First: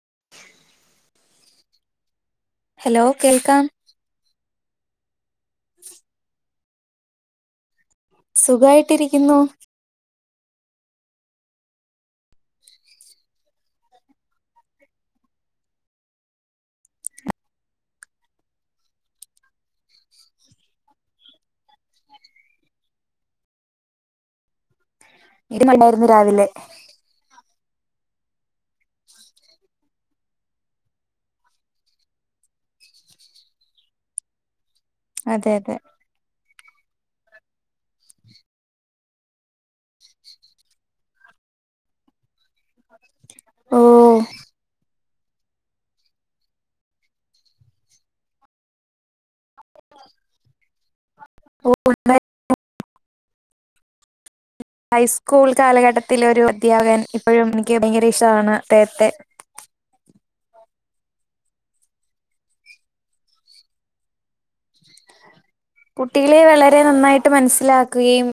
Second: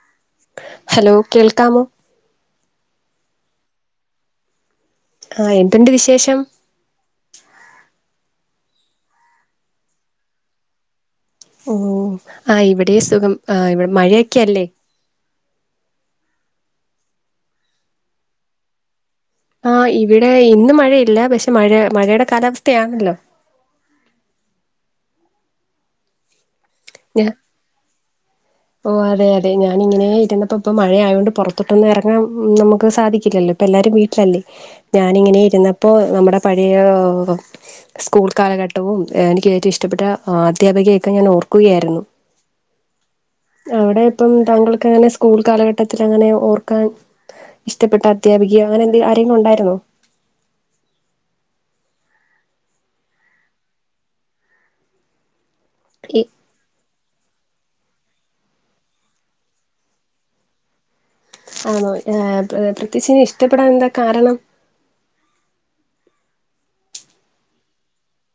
[inaudible] Hello കേൾക്കാമോ hello കേൾക്കാം ആഹ് എന്തുണ്ട് വിശേഷം സുഖായിട്ടിരിക്കുന്നു ഓ ആഹ് ഇവിടേം സുഖം ആ ഇവിടെ മഴയൊക്കെയല്ലേ ആഹ് ഇവിടെ ഇന്ന് മഴയില്ല പക്ഷെ മഴ മഴയുടെ കാലാവസ്ഥയാണല്ലോ ഇടിം മഴിണ്ടായിരുന്നു രാവിലെ ഞ്ഞാ [inaudible] ഓ അതെ അതെ ഞാനിങ്ങനേ ഇരുന്നപ്പോ പ്പൊ മഴ ആയോണ്ട് പുറത്തോട്ടൊന്നും ഇറങ്ങാൻ നമുക്ക് സാധിക്കില്ലല്ലോ ഇപ്പ എല്ലാരും വീട്ടിലല്ലേ ഞാനിങ്ങനെ അതെ അതെ ഇരുന്നപ്പോ നമ്മുടെ പഴയ ഓം സ്കൂൾ കാലഘട്ടവും എനിക്ക് ഏറ്റവും ഇഷ്ടപ്പെട്ട അധ്യാപകയൊക്കെ ഞാൻ ഓർക്കുകയായിരുന്നു ഓ അവിടെ ഇപ്പം താങ്കൾക്ക് എങ്ങനെ സ് സ്കൂൾ കാലഘട്ടത്തിലങ്ങനെ ഓർക്കാൻ ഇഷ്ടപ്പെട്ട അധ്യാപികയോ അങ്ങനെ എന്തെ ആരേങ്കിലും ഉണ്ടായിരുന്നോ ഓ [unintelligible] ഹൈസ്കൂൾ ഈ കാലഘട്ടത്തിലൊരു അദ്ധ്യാപകൻ ഇപ്പഴും എനിക്ക് ഭയങ്കര ഇഷ്ടാണ് അദ്ദേഹത്തെ ആണോ ഏ പ്ര പ്രത്യേകിച്ച് ഇഷ്ടപ്പെടാനെന്താ കാരണം കുട്ടികളെ വളരെ നന്നായിട്ട് മനസ്സിലാക്കുകയും.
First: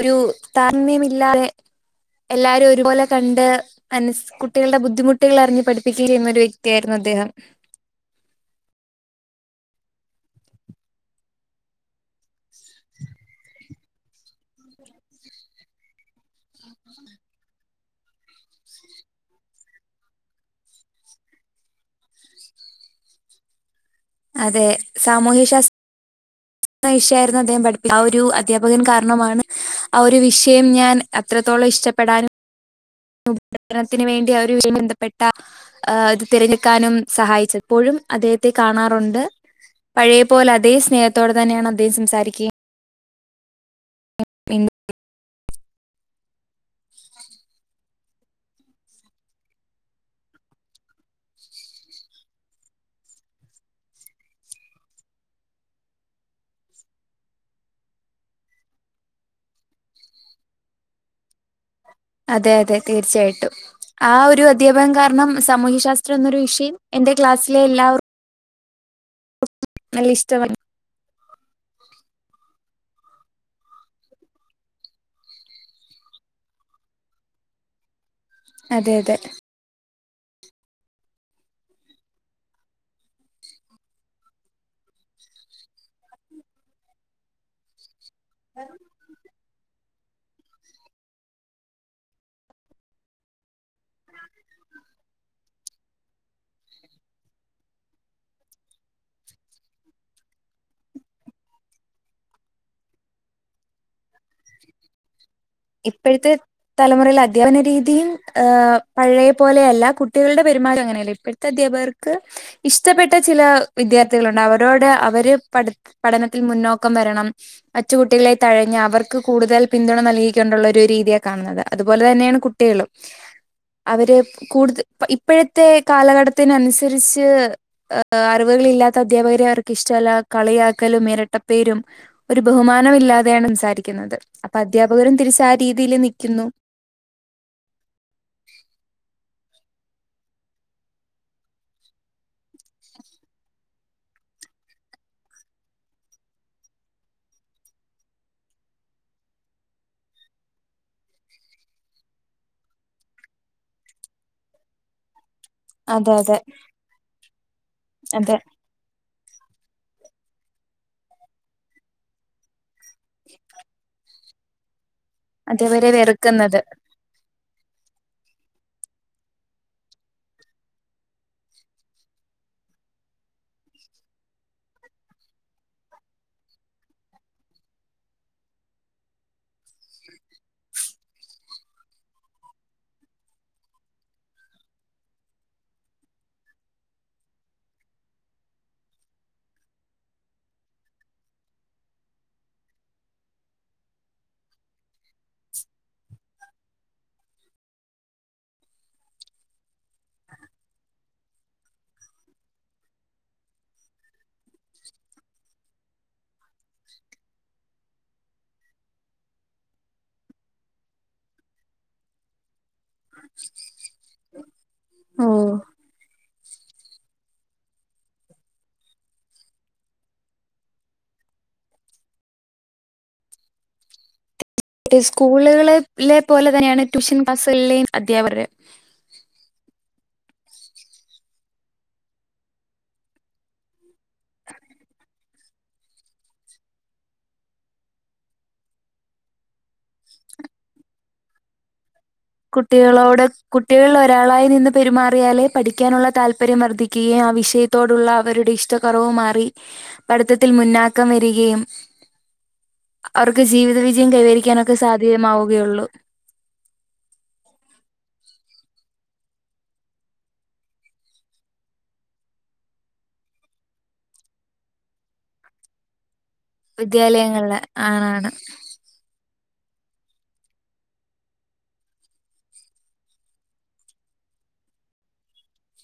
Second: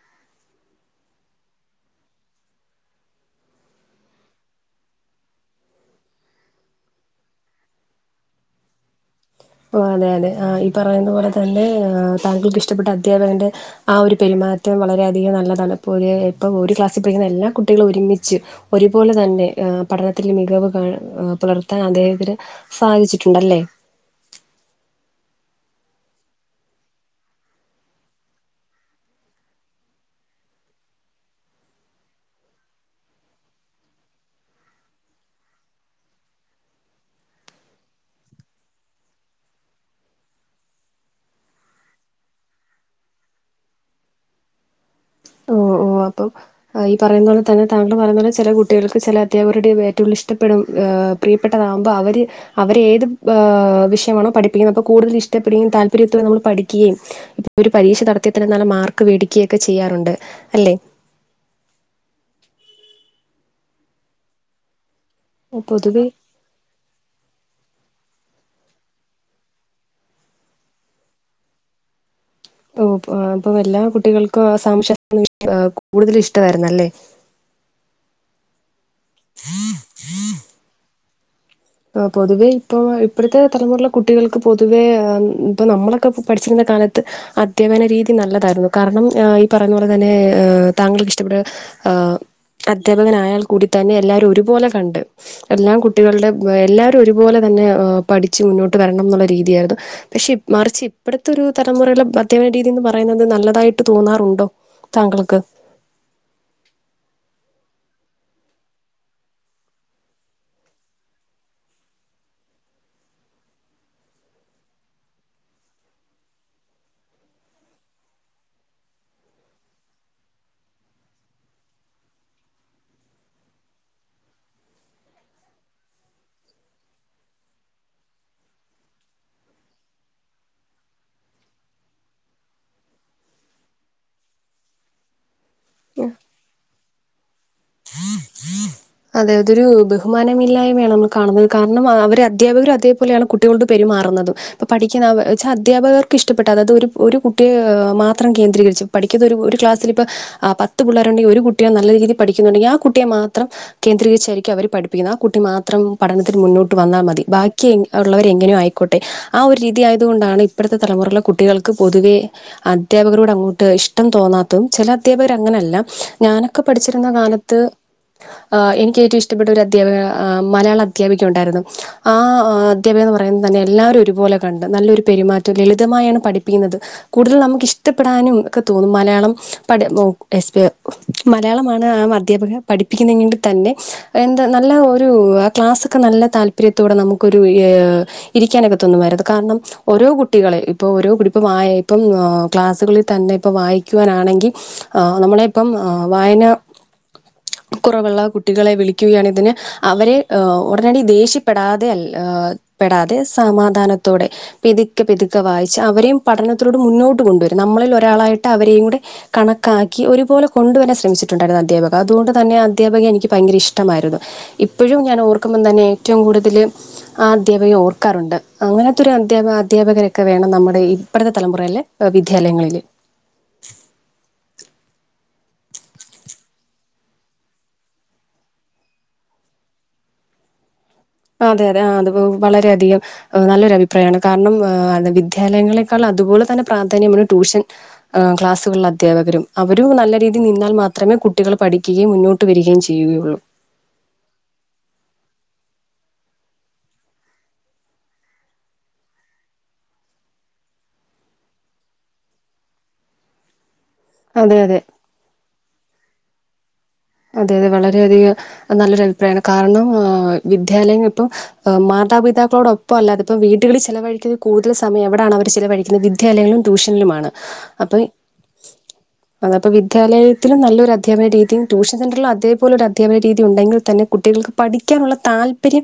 ഒരു താര [unintelligible] മില്ലാതെ എല്ലാരും ഒരുപോലെ കണ്ട്. മനസ് കുട്ടികള്ടെ ബുദ്ധിമുട്ടുകളറിഞ്ഞ് പഠിപ്പിക്കുകയും ചെയ്യുന്ന ഒരു വ്യക്തിയായിരുന്നു അദ്ദേഹം. ഓ അതെ അതെ ആഹ് ഈ പറയുന്ന പോലെ തന്നെ താങ്കൾക്ക് ഇഷ്ട്ടപ്പെട്ട അധ്യാപകന്റെ ഹ്. ആഹ് ഒരു പെരുമാറ്റം വളരെയധികം നല്ലതാണ് ഇപ്പൊ ഒര് ഇപ്പം ഒര് ക്ലാസ്സിൽ പഠിക്കുന്ന എല്ലാ കുട്ട് കുട്ടികൾ ഒരുമിച്ച് ഒരുപോലെ തന്നെ ഏഹ് പഠനത്തിൽ മികവ് കാ ഹ് പുലർത്താൻ അദ്ദേഹത്തിന്. സാധിച്ചിട്ടുണ്ട് അല്ലേ? അതെ സാമൂഹ്യ ശാസ് [inaudible] [unintelligible] ഷയായിരുന്നു അദ്ദേഹം പഠിപ്പി ആഹ് ഒരു അധ്യാപകൻ കാരണമാണ് ആഹ് ഒരു വിഷയം ഞാൻ അത്രത്തോളം ഇഷ്ട്ടപ്പെടാനും. ഉപര്ണത്തിന് വേണ്ടി ആഹ് ഒര് വിഷയം ബന്ധപ്പെട്ട. ആഹ് ഇത് തിരഞ്ഞെടുക്കാനും സഹായിച്ച് എപ്പോഴും അദ്ദേഹത്തെ കാണാറുണ്ട്. പഴയപോലെ അതേ സ്നേഹത്തോടെ തന്നെയാണ് അദ്ദേഹം സംസാരിക്കയും. [unintelligible] ഓ ഓ അപ്പൊ ഈ പറയുന്ന പോലെ തന്നെ താ എന്ന് പറന്ന പോല ചെല കുട്ടികൾക്ക് ചെല അധ്യാപകരുടെ ഏറ്റ ഉൾ ഇഷ്ടപെടും ആഹ് പ്രിയപ്പെട്ടതാവുമ്പ അവര് അവരേത് ഏഹ് വിഷയമാണോ പഠിപ്പിക്കുന്നെ അപ്പൊ കൂടുതൽ ഇഷ്ടപ്പെടുകയും താല്പര്യത്തൊ നമ്മൾ പഠിക്ക്യയും. ഇത്പ്പോ ഒരു പരീക്ഷ നടത്തിയാ തന്നെ നല്ല മാർക്ക് വേടിക്ക്യയൊക്കെ ചെയ്യാറുണ്ട് അല്ലെ. അതെ അതെ തീർച്ചയായിട്ടും ആഹ് ഒരു അദ്ധ്യാപകം കാരണം സാമൂഹ്യ പൊതുവെ ശാസ്ത്രം എന്നൊരു വിഷ് എന്റെ ക്ലാസിലെ എല്ലാവർ. നല്ല ഇഷ്ട്ടവാ. ഓ പ പ്പൊ എല്ലാ കുട്ടികൾക്കു സാമു [unintelligible] കൂടുതൽ ഇഷ്ട്ടമായിര്ന്നല്ലേ. [inaudible] അതെ അതെ. [inaudible] ആഹ് പൊതുവേ ഇപ്പൊ ഹ് ഇപ്പഴ്‌ത്തെ തലമുറലെ കുട്ടികൾക്ക് പൊതുവേ ഹ് ഹ്മ് ഇപ്പൊ നമ്മളൊക്കെ പൊ പഠിച്ചിരുന്ന കാലത്ത്. ഹ് അധ്യാപന രീതി നല്ലതായിരുന്നു കാരണം ഹ് ഈ. പറഞ്ഞ പോലെ തന്നെ ഏഹ് താങ്കൾക്ക് ഇഷ്ടപ്പെട്ട ഹ് ആഹ്. അദ്ധ്യാപകനയാൽ കൂടി തന്നെ എല്ലാരും ഒരുപോലെ കണ്ട് എല്ലാം കുട്ടികളുടെ. എല്ലാരും ഒരുപോലെ തന്നെ ഹ് പഠിച്ച് മുന്നോട്ട് വര്ണം എന്നുള്ള രീതിയായിരുന്നു ഹ്. പഷേ മറിച്ച് ഇപ്പർത്തെ ഒരു തലമുറയിലെ അധ്യാപന രീതീന്ന് പറയ്ന്നത് നല്ലതായിട്ട് തോന്നാറുണ്ടോ? താങ്കൾക്ക്. ഇപ്പഴ്‌ത്തെ. തലമുറയിൽ അധ്യാപന രീതിയും ഏഹ് പഴയ പോലെയല്ല കുട്ടികളുടെ പെരുമാറ്റം അങ്ങനെയല്ലെ ഇപ്പഴാ അധ്യാപകർക്ക് ഇഷ്ടപ്പെട്ട ചില വിദ്യാർത്ഥികളുണ്ട് അവരോട് അവര് പട് പഠനത്തിൽ മുന്നോക്കം വരണം മറ്റുകുട്ടികളെ തഴഞ്ഞ് അവർക്ക് കൂടുതൽ പിന്തുണ നൽകി. കൊണ്ടുള്ള ഒരു രീതിയ കാണുന്നത് അതുപോലെ തന്നെയാണ് കുട്ടികളും. അവര് കൂട്ത് പ ഇപ്പഴത്തെ കാലഘട്ടത്തിന് അനുസരിച്ച്. ഹ് ഹ് അറിവുകൾ ഇല്ലാത്ത അധ്യാപകരെ അർക് ഇഷ്ട്ടല്ല കളിയാക്കലും എരട്ടപ്പേരും. ഒരു ബഹുമാനമില്ലാതെയാ സംസാരിക്കുന്നത് അപ്പൊ അധ്യാപകരും തിരിച്ച് ആഹ് രീതിൽ നിക്കുന്നു. അതെ അതൊരു ബഹുമാനമില്ലായ്മയാണ് നമ്മൾ കാണുന്നത് കാരണം അവര് അധ്യാപകരും അതേപോലെയാണ് കുട്ടികളോട് പെരുമാറുന്നതും. ഇപ്പ പഠിക്കുന്ന ച്ചാ അധ്യാപകർക്ക് ഇഷ്ടപ്പെട്ട അതൊരു ഒരു കുട്ടിയെ മാത്രം കേന്ദ്രീകരിച്ചു. പഠിക്കുന്ന ഒരു ഒര് ക്ലാസിൽ ഇപ്പഹ് ആഹ് പത്തു പിള്ളേരുണ്ടെങ്കിൽ ഒരു കുട്ടിയെ നല്ല രീതിയിൽ പഠിക്കുന്നുണ്ടെങ്കിൽ ആഹ് കുട്ടിയെ മാത്രം ഹ്. കേന്ദ്രീകരിച്ചായിരിക്കും അവർ പഠിപ്പിക്കുന്ന ആഹ് കുട്ടി മാത്രം അതെ പഠനത്തിന് അതെ മുന്നോട്ട് വന്നാൽ മതി ബാക്കി എങ് ഉള്ളവരെ അതെ എങ്ങനോ ആയ് കോട്ടെ ആഹ് ഒരു രീതിയായത് കൊണ്ടാണ് ഇപ്പൊഴത്തെ തലമുറയിലെ കുട്ടികൾക്ക് പൊതുവേ ഹ് അ ധ്യാപകരോട് അങ്ങോട്ട് ഇഷ്ടം തോന്നാത്തും ചെല അധ്യപകരങ്ങനെല്ല അധ്യാപകരെ വെറുക്കുന്നത് ഞാനൊക്കെ പഠിച്ച് ന്ന കാലത്ത്. ആഹ് എനിക്ക് ഏറ്റവും ഇഷ്ട്ടപ്പെട്ട ഒരു അധ്യാപക ആഹ് മലയാള അധ്യാപിക ഉണ്ടായിരുന്നു ആഹ്. അധ്യാപിക എന്ന് പറയുന്നത് തന്നെ എല്ലാരും ഒരുപോലെ കണ്ട് നല്ലൊരു പെരുമാറ്റം ലളിതമായാണ് പഠിപ്പിക്കുന്നത്. കൂടുതൽ നമുക്ക് ഇഷ്ടപ്പെടാനും ഒക്കെ തോന്നും മലയാളം പ മലയാളമാണ് ആ അധ്യാപക പഠിപ്പിക്കുന്നെങ്ങ തന്നെ എന്താ നല്ല ഒരു ക്ലാസ്സൊക്കെ നല്ല താല്പര്യത്തോടെ നമുക്കൊരു ഇരിക്കാനൊക്കെ തൊന്നും വരുത് കാരണം ഓരോ കുട്ടികളെ ഇപ്പൊ ഓരോ കുട്ടി ഇപ്പം വായ ഇപ്പം ക്ലാസുകളിൽ തന്നെ ഇപ്പം വായിക്കുവാനാണെങ്കി ആ നമ്മളിപ്പം വായന കുറവുള്ള കുട്ടികളെ വിളിക്കുകയാണ് ഇതിന് അവരെ ഉടനടി ദേഷ്യപ്പെടാതെ അല്ല പെടാതെ സമാധാനത്തോടെ പിതുക്കെ പിതുക്കെ വായിച്ച് അവരെയും പഠനത്തിലോട്ട് മുന്നോട്ട് കൊണ്ടുവരും നമ്മളിൽ ഒരാളായിട്ട് അവരെയും കൂടെ കണക്കാക്കി ഒരുപോലെ കൊണ്ടുവരാൻ ശ്രമിച്ചിട്ടുണ്ടായിരുന്നു അധ്യാപക അതുകൊണ്ട് തന്നെ ആ അധ്യാപകയെ എനിക്ക് ഭയങ്കര ഇഷ്ടമായിരുന്നു ഇപ്പോഴും ഞാൻ ഓ ഓർക്കുമ്പം തന്നെ ഏറ്റവും കൂടുതൽ ആ അധ്യാപകയെ ഓർക്കാറുണ്ട് അങ്ങനത്തെ ഒരു അധ്യാപ അധ്യാപകരൊക്കെ വേണം നമ്മുടെ ഇപ്പഴത്തെ തലമുറയില് വിദ്യാലയങ്ങളില് സ്കൂളുകളെ ലെ പോലെ തന്നെയാണ് ട്യൂഷൻ ക്ലാസ്സുകളിലെയും അധ്യാപകരുടെ അതെ അതെ ആ അത് വളരെയധികം നല്ലൊരു അഭിപ്രായമാണ് കാരണം വിദ്യാലയങ്ങളെക്കാൾ അതുപോലെ തന്നെ പ്രാധാന്യമാണ് ട്യൂഷൻ ക്ലാസുകളിലെ അധ്യാപകരും അവരും നല്ല രീതിയിൽ നിന്നാൽ മാത്രമേ കുട്ടികൾ പഠിക്കുകയും മുന്നോ കുട്ടികളോട് കുട്ടികളിൽ ഒരാളായി നിന്ന് പെരുമാറിയാലേ പഠിക്കാനുള്ള താല്പര്യം വർദ്ധിക്കുകയും ആ വിഷയ ത്തോടുള്ള അവരുടെ ഇഷ്ടക്കുറവ് മാറി പഠിത്തത്തിൽ മുന്നാക്കം വരികയും അവർക്ക് ജീവിതവിജയം അതെ കൈവരിക്കാനൊക്കെ അതെ സാധ്യമാവുകയുള്ളൂ അതെ അതെ വളരെയധിക നല്ലൊര കാരണം വിദ്യാലയങ്ങ [unintelligible] മാതാപിതാക്കളോടൊപ്പല്ല അതിപ്പോ വീട്ടുകളിൽ ചിലവഴിക്കൽ കൂടുതൽ സമയം എവിടാണ് അവർ ചിലവഴിക്കുന്നത് വിദ്യാലയങ്ങളും ട്യൂഷനിലുമാണ് വിദ്യാലയങ്ങളില് അപ്പം ആണാണ് അതപ്പൊ വിദ്യാലയത്തിലും നല്ലൊരു അധ്യാപന രീതി ട്യൂഷൻ സെൻ്ററിൽ അതേപോലൊരു അധ്യാപന രീതി ഉണ്ടെങ്കിൽ തന്നെ കുട്ടികൾക്ക് പഠിക്കാനുള്ള താല്പര്യം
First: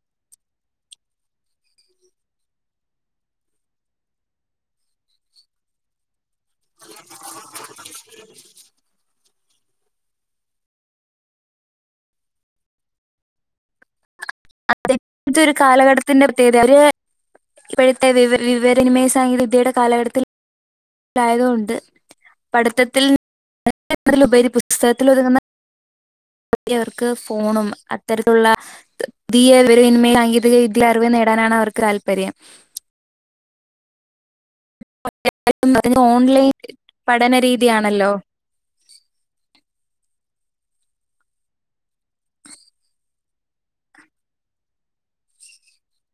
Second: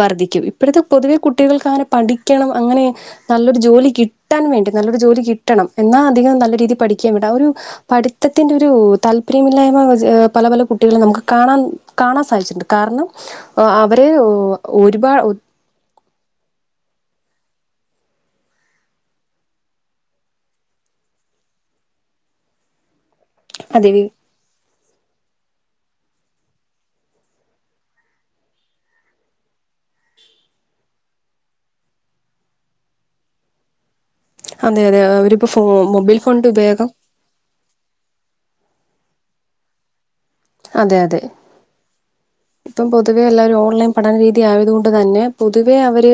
വർധിക്കും ഇപ്പോഴത്തെ പൊതുവെ കുട്ടികൾക്ക് അങ്ങനെ പഠിക്കണം അങ്ങനെ നല്ലൊരു ജോലി കിട്ടാൻ വേണ്ടി നല്ലൊരു ജോലി കിട്ടണം എന്നാ അധികം നല്ല രീതിയിൽ പഠിക്കേം വേണ്ട ആ ഒരു പഠിത്തത്തിന്റെ ഒരു താല്പര്യമില്ലായ്മ പല പല കുട്ടികളും നമുക്ക് കാണാൻ കാണാൻ സാധിച്ചിട്ടുണ്ട് കാരണം അവരെ അതെ ഒരുപാ ഒ ഒരു കാലഘട്ടത്തിന്റെ പ്രത്യേകത ഇപ്പോഴത്തെ വിവ വിവര വിനിമയ സാങ്കേതികവിദ്യയുടെ കാലഘട്ടത്തിൽ ലായകുണ്ട് പഠിത്തത്തിൽൽ അതെ ഉപ പുസ്തകത്തിൽ ഒതുങ്ങുന്ന അവർക്ക് ഫോണും അത്തരത്തിലുള്ള വിവരവിനിമയസാങ്കേതിക വിദ്യയിൽ അറിവ് നേടാനാണ് അവർക്ക് താല്പര്യം അതെ അതെ അവരിപ്പോ ഫോ മൊബൈൽ ഫോണിൻ്റെ ഉപയോഗം പഠനരീതിയാണല്ലോ അതെ അതെ ഇപ്പം പൊതുവെ എല്ലാവരും ഓൺലൈൻ പഠന രീതി ആയതു കൊണ്ട് തന്നെ പൊതുവേ അവര്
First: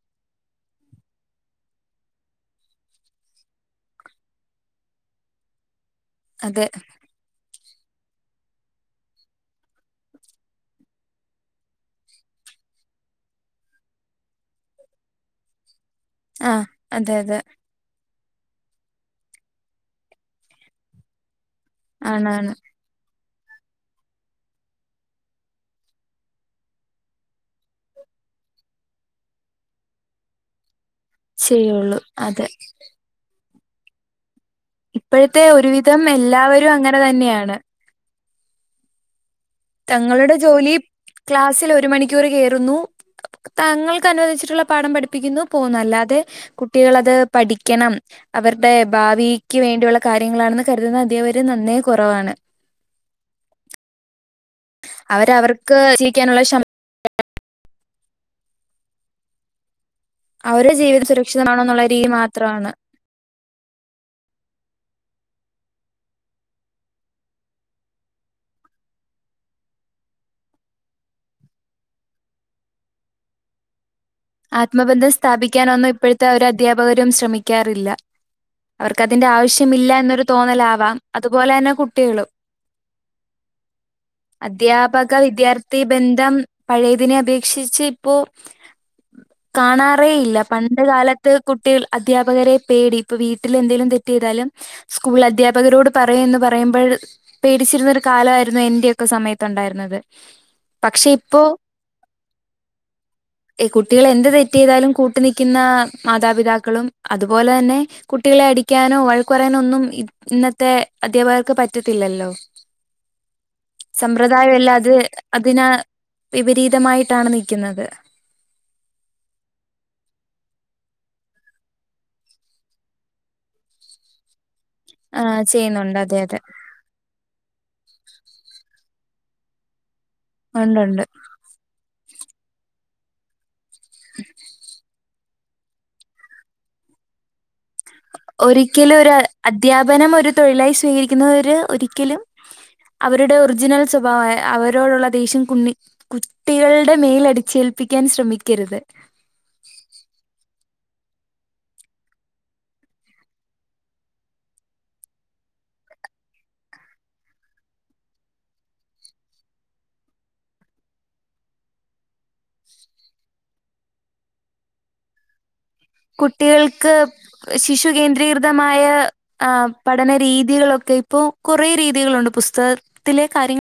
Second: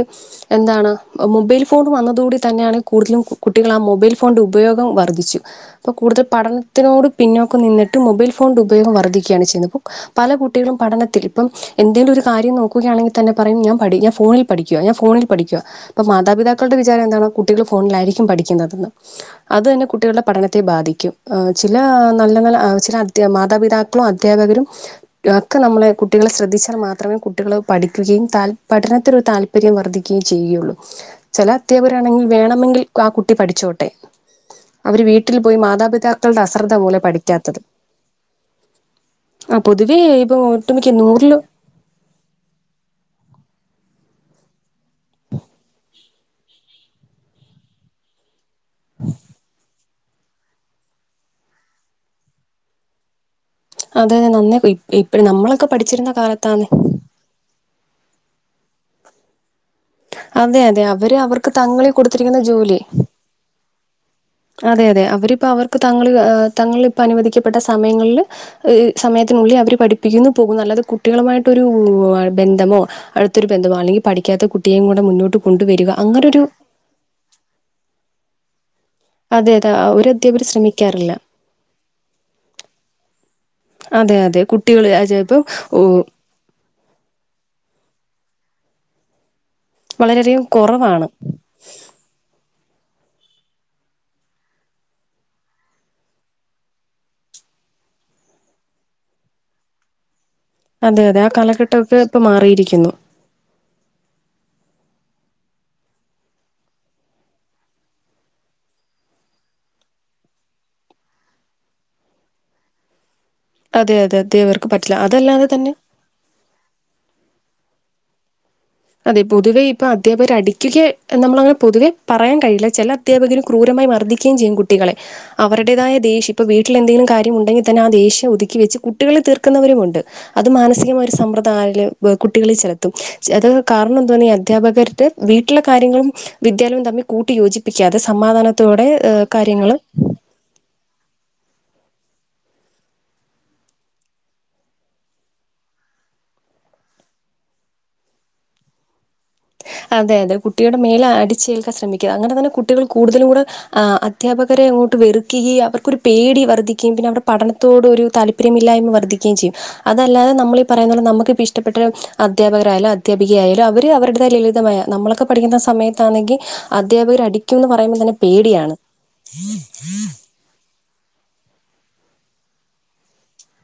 എന്താണ് മൊബൈൽ ഫോൺ വന്നതുകൂടി തന്നെയാണ് കൂടുതലും കുട്ടികൾ ആ മൊബൈൽ ഫോണിന്റെ ഉപയോഗം വർദ്ധിച്ചു അപ്പൊ കൂടുത അതെ പഠനത്തിനോട് പിന്നോക്കം നിന്നിട്ട് മൊബൈൽ ഫോണിന്റെ ഉപയോഗം വർദ്ധിക്കുകയാണ് ചെയ്യുന്നത്പ്പോ പല കുട്ടികളും പഠന ഇപ്പം എന്തേലും ഒരു കാര്യം നോക്കുകയാണെങ്കിൽ തന്നെ പറയും ഞാൻ പഠി ഞാൻ ഫോണിൽ പഠിക്കയാ ഞാൻ ഫോണിൽ പഠിക്കയാ ഇപ്പ ആഹ് മാതാപിതാക്കളുടെ വിചാരം അതെ എന്താണ് അതെ കുട്ടികൾ ഫോണിലായിരിക്കും പഠിക്കുന്നതെന്ന് അതു തന്നെ കുട്ടികളുടെ പഠനത്തെ ബാധിക്കും ചില നല്ല ആണാണ് നല്ല ചില മാതാപിതാക്കളും അധ്യാപകരും ഒക്കെ നമ്മളെ കുട്ടികളെ ശ്രദ്ധിച്ചാൽ മാത്രമേ കുട്ടികൾ പഠിക്കുകയും താൽ പഠനത്തിനൊരു താല്പര്യം വർദ്ധിക്കുകയും ചെയ്യുകയുള്ളൂ ചില ചെയ്യുള്ളൂ അധ്യാപകരാണെങ്കിൽ അതെ വേണമെങ്കിൽ ആ കുട്ടി പഠിച്ചോട്ടെ അവര് വീട്ടിൽ ഇപ്പോഴത്തെ പോയി ഒരുവിധം മാതാപിതാക്കളുടെ എല്ലാവരും അശ്രദ്ധ അങ്ങനെ പോലെ തന്നെയാണ് പഠിക്കാത്തത് ആഹ് പൊതുവേ ഇപ്പ ഈ ക്ലാസിൽ ഒരുമണിക്കൂറ് കേറുന്നു തങ്ങൾക്ക് അനുവദിച്ചിട്ടുള്ള പാഠം പഠിപ്പിക്കുന്നു പോന്നു അല്ലാതെ കുട്ടിളത് പഠിക്കണം അവരുടെ ഭാവിക്ക് വേണ്ടിയുള്ള കാര്യങ്ങളാണെന്ന് കരുതുന്ന അധ്യപകര് നന്നേ കുറവാണ് അതെ നന്നെ ഇപ്പ നമ്മളൊക്കെ അവരവർക്ക് പഠിച്ചിരുന്ന ജീവിക്കാനുള്ള ക്ഷമ കാലത്താന്ന് അതെ അവരുടെ അതെ ജീവിതം അവര് അവർക്ക് സുരക്ഷിതമാണോ എന്നുള്ള രീതി തങ്ങളികൊടുത്തിരിക്കുന്ന മാത്രമാണ് ജോലി അതെ അതെ അവരിപ്പോ അവർക്ക് തങ്ങള് തങ്ങളിലനുവദിക്കപ്പെട്ട സമയങ്ങളില് സമയത്തിനുള്ളിൽ അവര് പഠിപ്പിക്കുന്നു പോകുന്നു അല്ലാതെ കുട്ടികളുമായിട്ടൊരു ബന്ധമോ അടുത്തൊരു ബന്ധമോ അല്ലെങ്കി പഠിക്കാത്ത കുട്ടിയെയും കൂടെ മുന്നോട്ട് കൊണ്ടുവരിക അങ്ങനൊരു ആരും ശ്രമിക്കാറില്ല അവർക്കതിന്റെ അതെ അതെ ഒരു ആവശ്യമില്ലന്നൊരു അധ്യാപകര് തോന്നലാവാം ശ്രമിക്കാറില്ല അതുപോലെ തന്നെ കുട്ടിളും അതെ അതെ കുട്ടികള് അധ്യാപക ചിലപ്പം വിദ്യാർത്ഥി ബന്ധം പഴയതിനെ അപേക്ഷിച്ച് ഇപ്പോ കാണാറേ ഇല്ല വളരെയധികം പണ്ട് കുറവാണ് കാലത്ത് കുട്ടിള് അധ്യാപകരെ പേടി ഇപ്പൊ വീട്ടിൽ എന്തെലും തെറ്റയ്താലും സ്കൂള അധ്യാപകരോട് പറയും എന്ന് പറയുമ്പഴ് പേടിച്ചിരുന്ന ഒരു കാലായിരുന്നു എന്റെയൊക്കെ സമയത്തുണ്ടായിരുന്നത് അതെ പക്ഷെ അതെ ആഹ് കാലഘട്ടക്കെ ഇപ്പൊ മാറിയിരിക്കുന്നു കുട്ടികള് എന്ത്തെറ്റ് ചെയ്താലും കൂട്ടു നിക്കുന്ന മാതാപിതാക്കളും അതുപോലെ തന്നെ കുട്ടികളെ അടിക്കാനോ വഴക്കു പറയാനോ ഒന്നും ഇ ഇന്നത്തെ അധ്യാപകർക്ക് പറ്റത്തില്ലല്ലോ അതെ അതെ സമ്പ്രദായം അധ്യപകർക്ക് എല്ലാം അത് പറ്റില്ല അതിന് അതല്ലാതെതന്നെ വിപരീതമായിട്ടാണ് നിക്കുന്നത് അതെ പൊതുവേ ഇപ്പൊ അധ്യാപകര് അടിക്കക നമ്മളങ്ങനെ പൊതുവേ പറയാൻ കഴയില്ല ചെല അധാപകര് ക്രൂരമായി മർദ്ദിക്കുകയുചെയ്യും കുട്ടികളെ ആ അവരുടേതായ ചെയ്യുന്നുണ്ട് അതെ ദേഷ്യത്തി അതെ ഇപ്പ വീട്ടിലെന്തെിലും കാര്യമുണ്ടെങ്കിൽ തന്നെ ആഹ് ദൈശ്യ ഒതുക്കി വെച്ച് കുട്ടികളെ തീർക്കവരു ഉണ്ട് അത് ഉണ്ടുണ്ട് മാനസികമായ ഒരു സംവൃ [unintelligible] കുട്ടികളിൽ ചെലുത്തും അത് കാരണന്താ അധ്യാപകരുടെ വീട്ടിലെ കാര്യങ്ങളും വിദ്യാലയവ തമ്മിൽ കൂട്ടി യോജിപ്പിക്കാതെ സമാധാനത്തോടെ ഒരിക്കലും ഒരു കാര്യങ്ങ അധ്യാപനം ഒരു തൊഴിലായി സ്വീകരിക്കുന്നവര് ഒരിക്കലും അവരുടെ ഒറിജിനൽ സ്വഭാവം അവരോടുള്ള ദേഷ്യം കുഞ്ഞി കുട്ടിൾടെ മേലടിച്ചേൽപ്പിക്കാൻ ശ്രമിക്കരുത് അതെ അതെ കുട്ടിൾടെ മേലെടിച്ചേൽക്കാൻ ശ്രമിക്കുകരത് അങ്ങനെ തന്നെ കുട്ടികൾ കൂടുതലൂടെ ആ അധ്യാപകരെ അങ്ങോട്ട് വെറുക്കുകയും അവർക്കൊരു പേടി വർദ്ധിക്കയും അവടെ പഠനത്തോട് ഒരു താല്പര്യം വിവരമില്ലായ്മ വർധിക്കുകയും ചെയ്യും അതല്ലാതെ നമ്മളീ പറയുന്നത് നമുക്കിഷ്ടപെട്ടൊരു അധ്യാപകിയാലു അധ്യാപികയായാലും അവര് അവരുടെതായ നമ്മളൊക്കെ പഠിക്കുന്ന സമയത്ത് കുട്ടിൾക്ക് ശിശു തന്നെ പേടിയാണ് കേന്ദ്രീകൃതമായ ആഹ് പഠനരീതികളൊക്കെ ഇപ്പോ കുറെ രീതികളുണ്ട് പുസ്തകത്തിലെ കാര്യങ്ങ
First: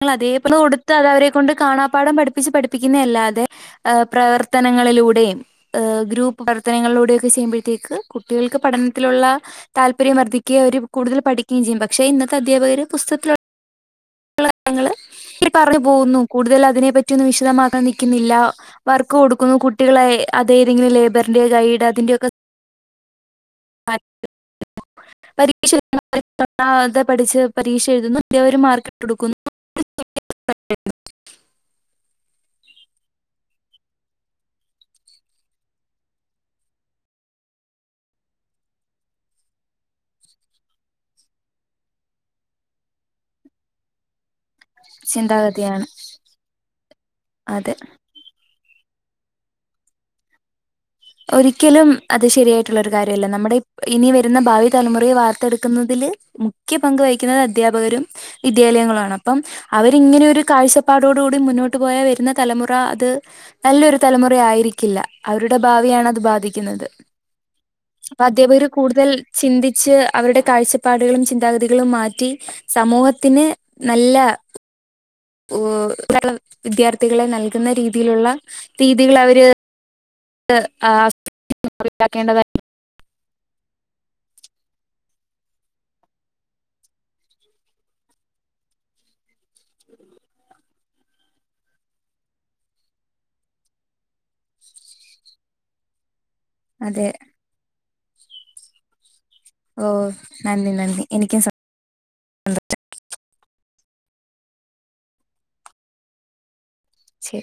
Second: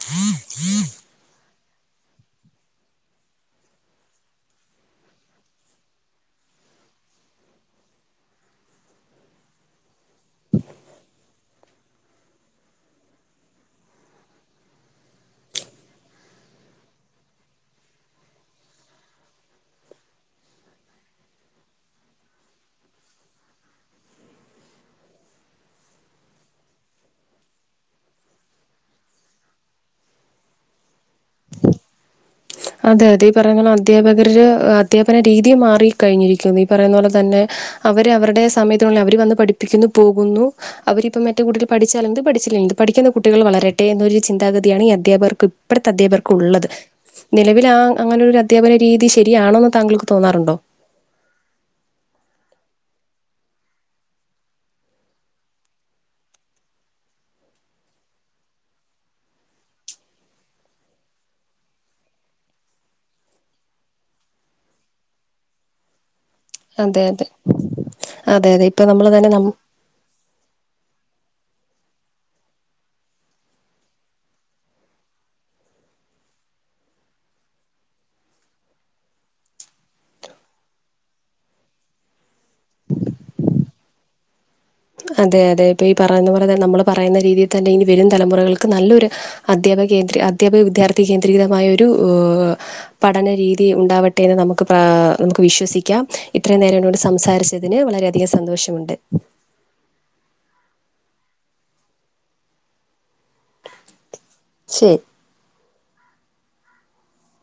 [unintelligible] അതേപോലെ കൊടുത്ത് അത് അവരെ കൊണ്ട് കാണാപ്പാഠം പഠിപ്പിച്ച് പഠിപ്പിക്കുന്നല്ലാതെ പ്രവർത്തനങ്ങളിലൂടെയും ഏഹ് ഗ്രൂപ്പ് പ്രവർത്തനങ്ങളിലൂടെയൊക്കെ ചെയ്യുമ്പോഴത്തേക്ക് കുട്ടിൾക്ക് പഠനത്തിലുള്ള താൽപര്യം വർദ്ധിക്കയ അവര് കൂടുതല് പഠിക്കുക ചെയ്യും പക്ഷെ ഇന്നത്തെ അധ്യാപകര് പുസ്തകത്തിലുള്ള [unintelligible] പറഞ്ഞു പോകുന്നു കൂടുതൽ അതിനെ പറ്റിയൊന്നും വിശദമാക്കാൻ നിക്കുന്നില്ല വർക്ക് കൊടുക്കുന്നു കുട്ടികളെ അതെതെങ്കിലും ലേബറിന്ത്യ ഗൈഡ് അതിൻ്റെക്കെ പരീക്ഷ [unintelligible] പഠിച്ച് പരീക്ഷ എഴുതുന്നു അധ്യാപരും മാർക്കിട്ട്കൊടുക്കുന്നു അതെ അതെ ഈ പറന്നപോലെ അധ്യപകര് അധ്യാപന രീതി മാറി കഴിഞ്ഞിരിക്കുന്നു ഈ പറയുന്ന പോലെ തന്നെ അവര് അവരടെ സമയത്തിനുള്ളിൽ അവര് വന്ന് പഠിപ്പിക്കുന്നു പോകുന്നു അവരിപ്പം മറ്റേകുട്ടികള് പഠിച്ചാലെന്ത് പഠിച്ചല്ലെന്ത് പഠിക്കുന്ന കുട്ടികൾ വളരട്ടെ എന്നൊരു ചിന്താഗതി ചിന്താണ് ഈ അധ്യാപർക്ക് ചിന്താഗതിയാണ് ഇപ്പോത്തെ അധ്യാപകർക്കുള്ളത് നിലവിൽ അതെ ആഹ് അങ്ങനെൊ ഒരു അധ്യാപന രീതി ശരിയാണോന്ന് താങ്കൾക്ക് തോന്നാറുണ്ടോ ഒരിക്കലും അത് ശരിയായിട്ടുള്ളൊരു കാര്യമല്ല നമ്മുടെ ഇനി വരുന്ന ഭാവി തലമുറയെ വാർത്തെടുക്കുന്നതില് മുഖ്യ പങ്ക് വഹിക്കുന്നത് അധ്യാപകരും വിദ്യാലയങ്ങളും ആണ് അപ്പം അവരിങ്ങനെ ഒരു കാഴ്ചപ്പാടോടു കൂടി മുന്നോട്ട് പോയാ വരുന്ന തലമുറ അത് നല്ലൊരു തലമുറായിരിക്കില്ല അവരുടെ ഭാവിയാണ് അത് ബാധി അതെ [unintelligible] അതെ അതെ പതിവിൽ അതെ ഇപ്പൊ കൂടുതൽ നമ്മള് തന്നെ നം ചിന്തി ച്ച് അവരുടെ കാഴ്ചപ്പാടുകളും ചിന്താഗതികളും മാറ്റി സമൂഹത്തിന് നല്ല ഓവിദ്യാർത്ഥികളെ നൽകുന്ന രീതിയിലുള്ള രീതികൾ അവര് [unintelligible] അതെ അതെ ഇ പറയുന്ന പോലെ നമ്മള് പറയുന്ന രീതിയിൽ തന്നെ ഇനി വരും തലമുറകൾക്ക് നല്ലൊരു അധ്യാപക കേന്ദ്ര അധ്യാപക വിദ്യാർത്ഥി കേന്ദ്രീകൃതമായ ഒരു പഠനരീതി ഉണ്ടാവട്ടെന്ന് നമുക്ക് പാ നമുക്ക് വിശ്വസിക്കാം ഇത്രയും നേരം എന്നോട് അതെ സംസാരിച്ചതിന് വളരെയധികം സന്തോഷമുണ്ട് ഓ നന്ദി നന്ദി എനിക്കും സ ശരി ശരി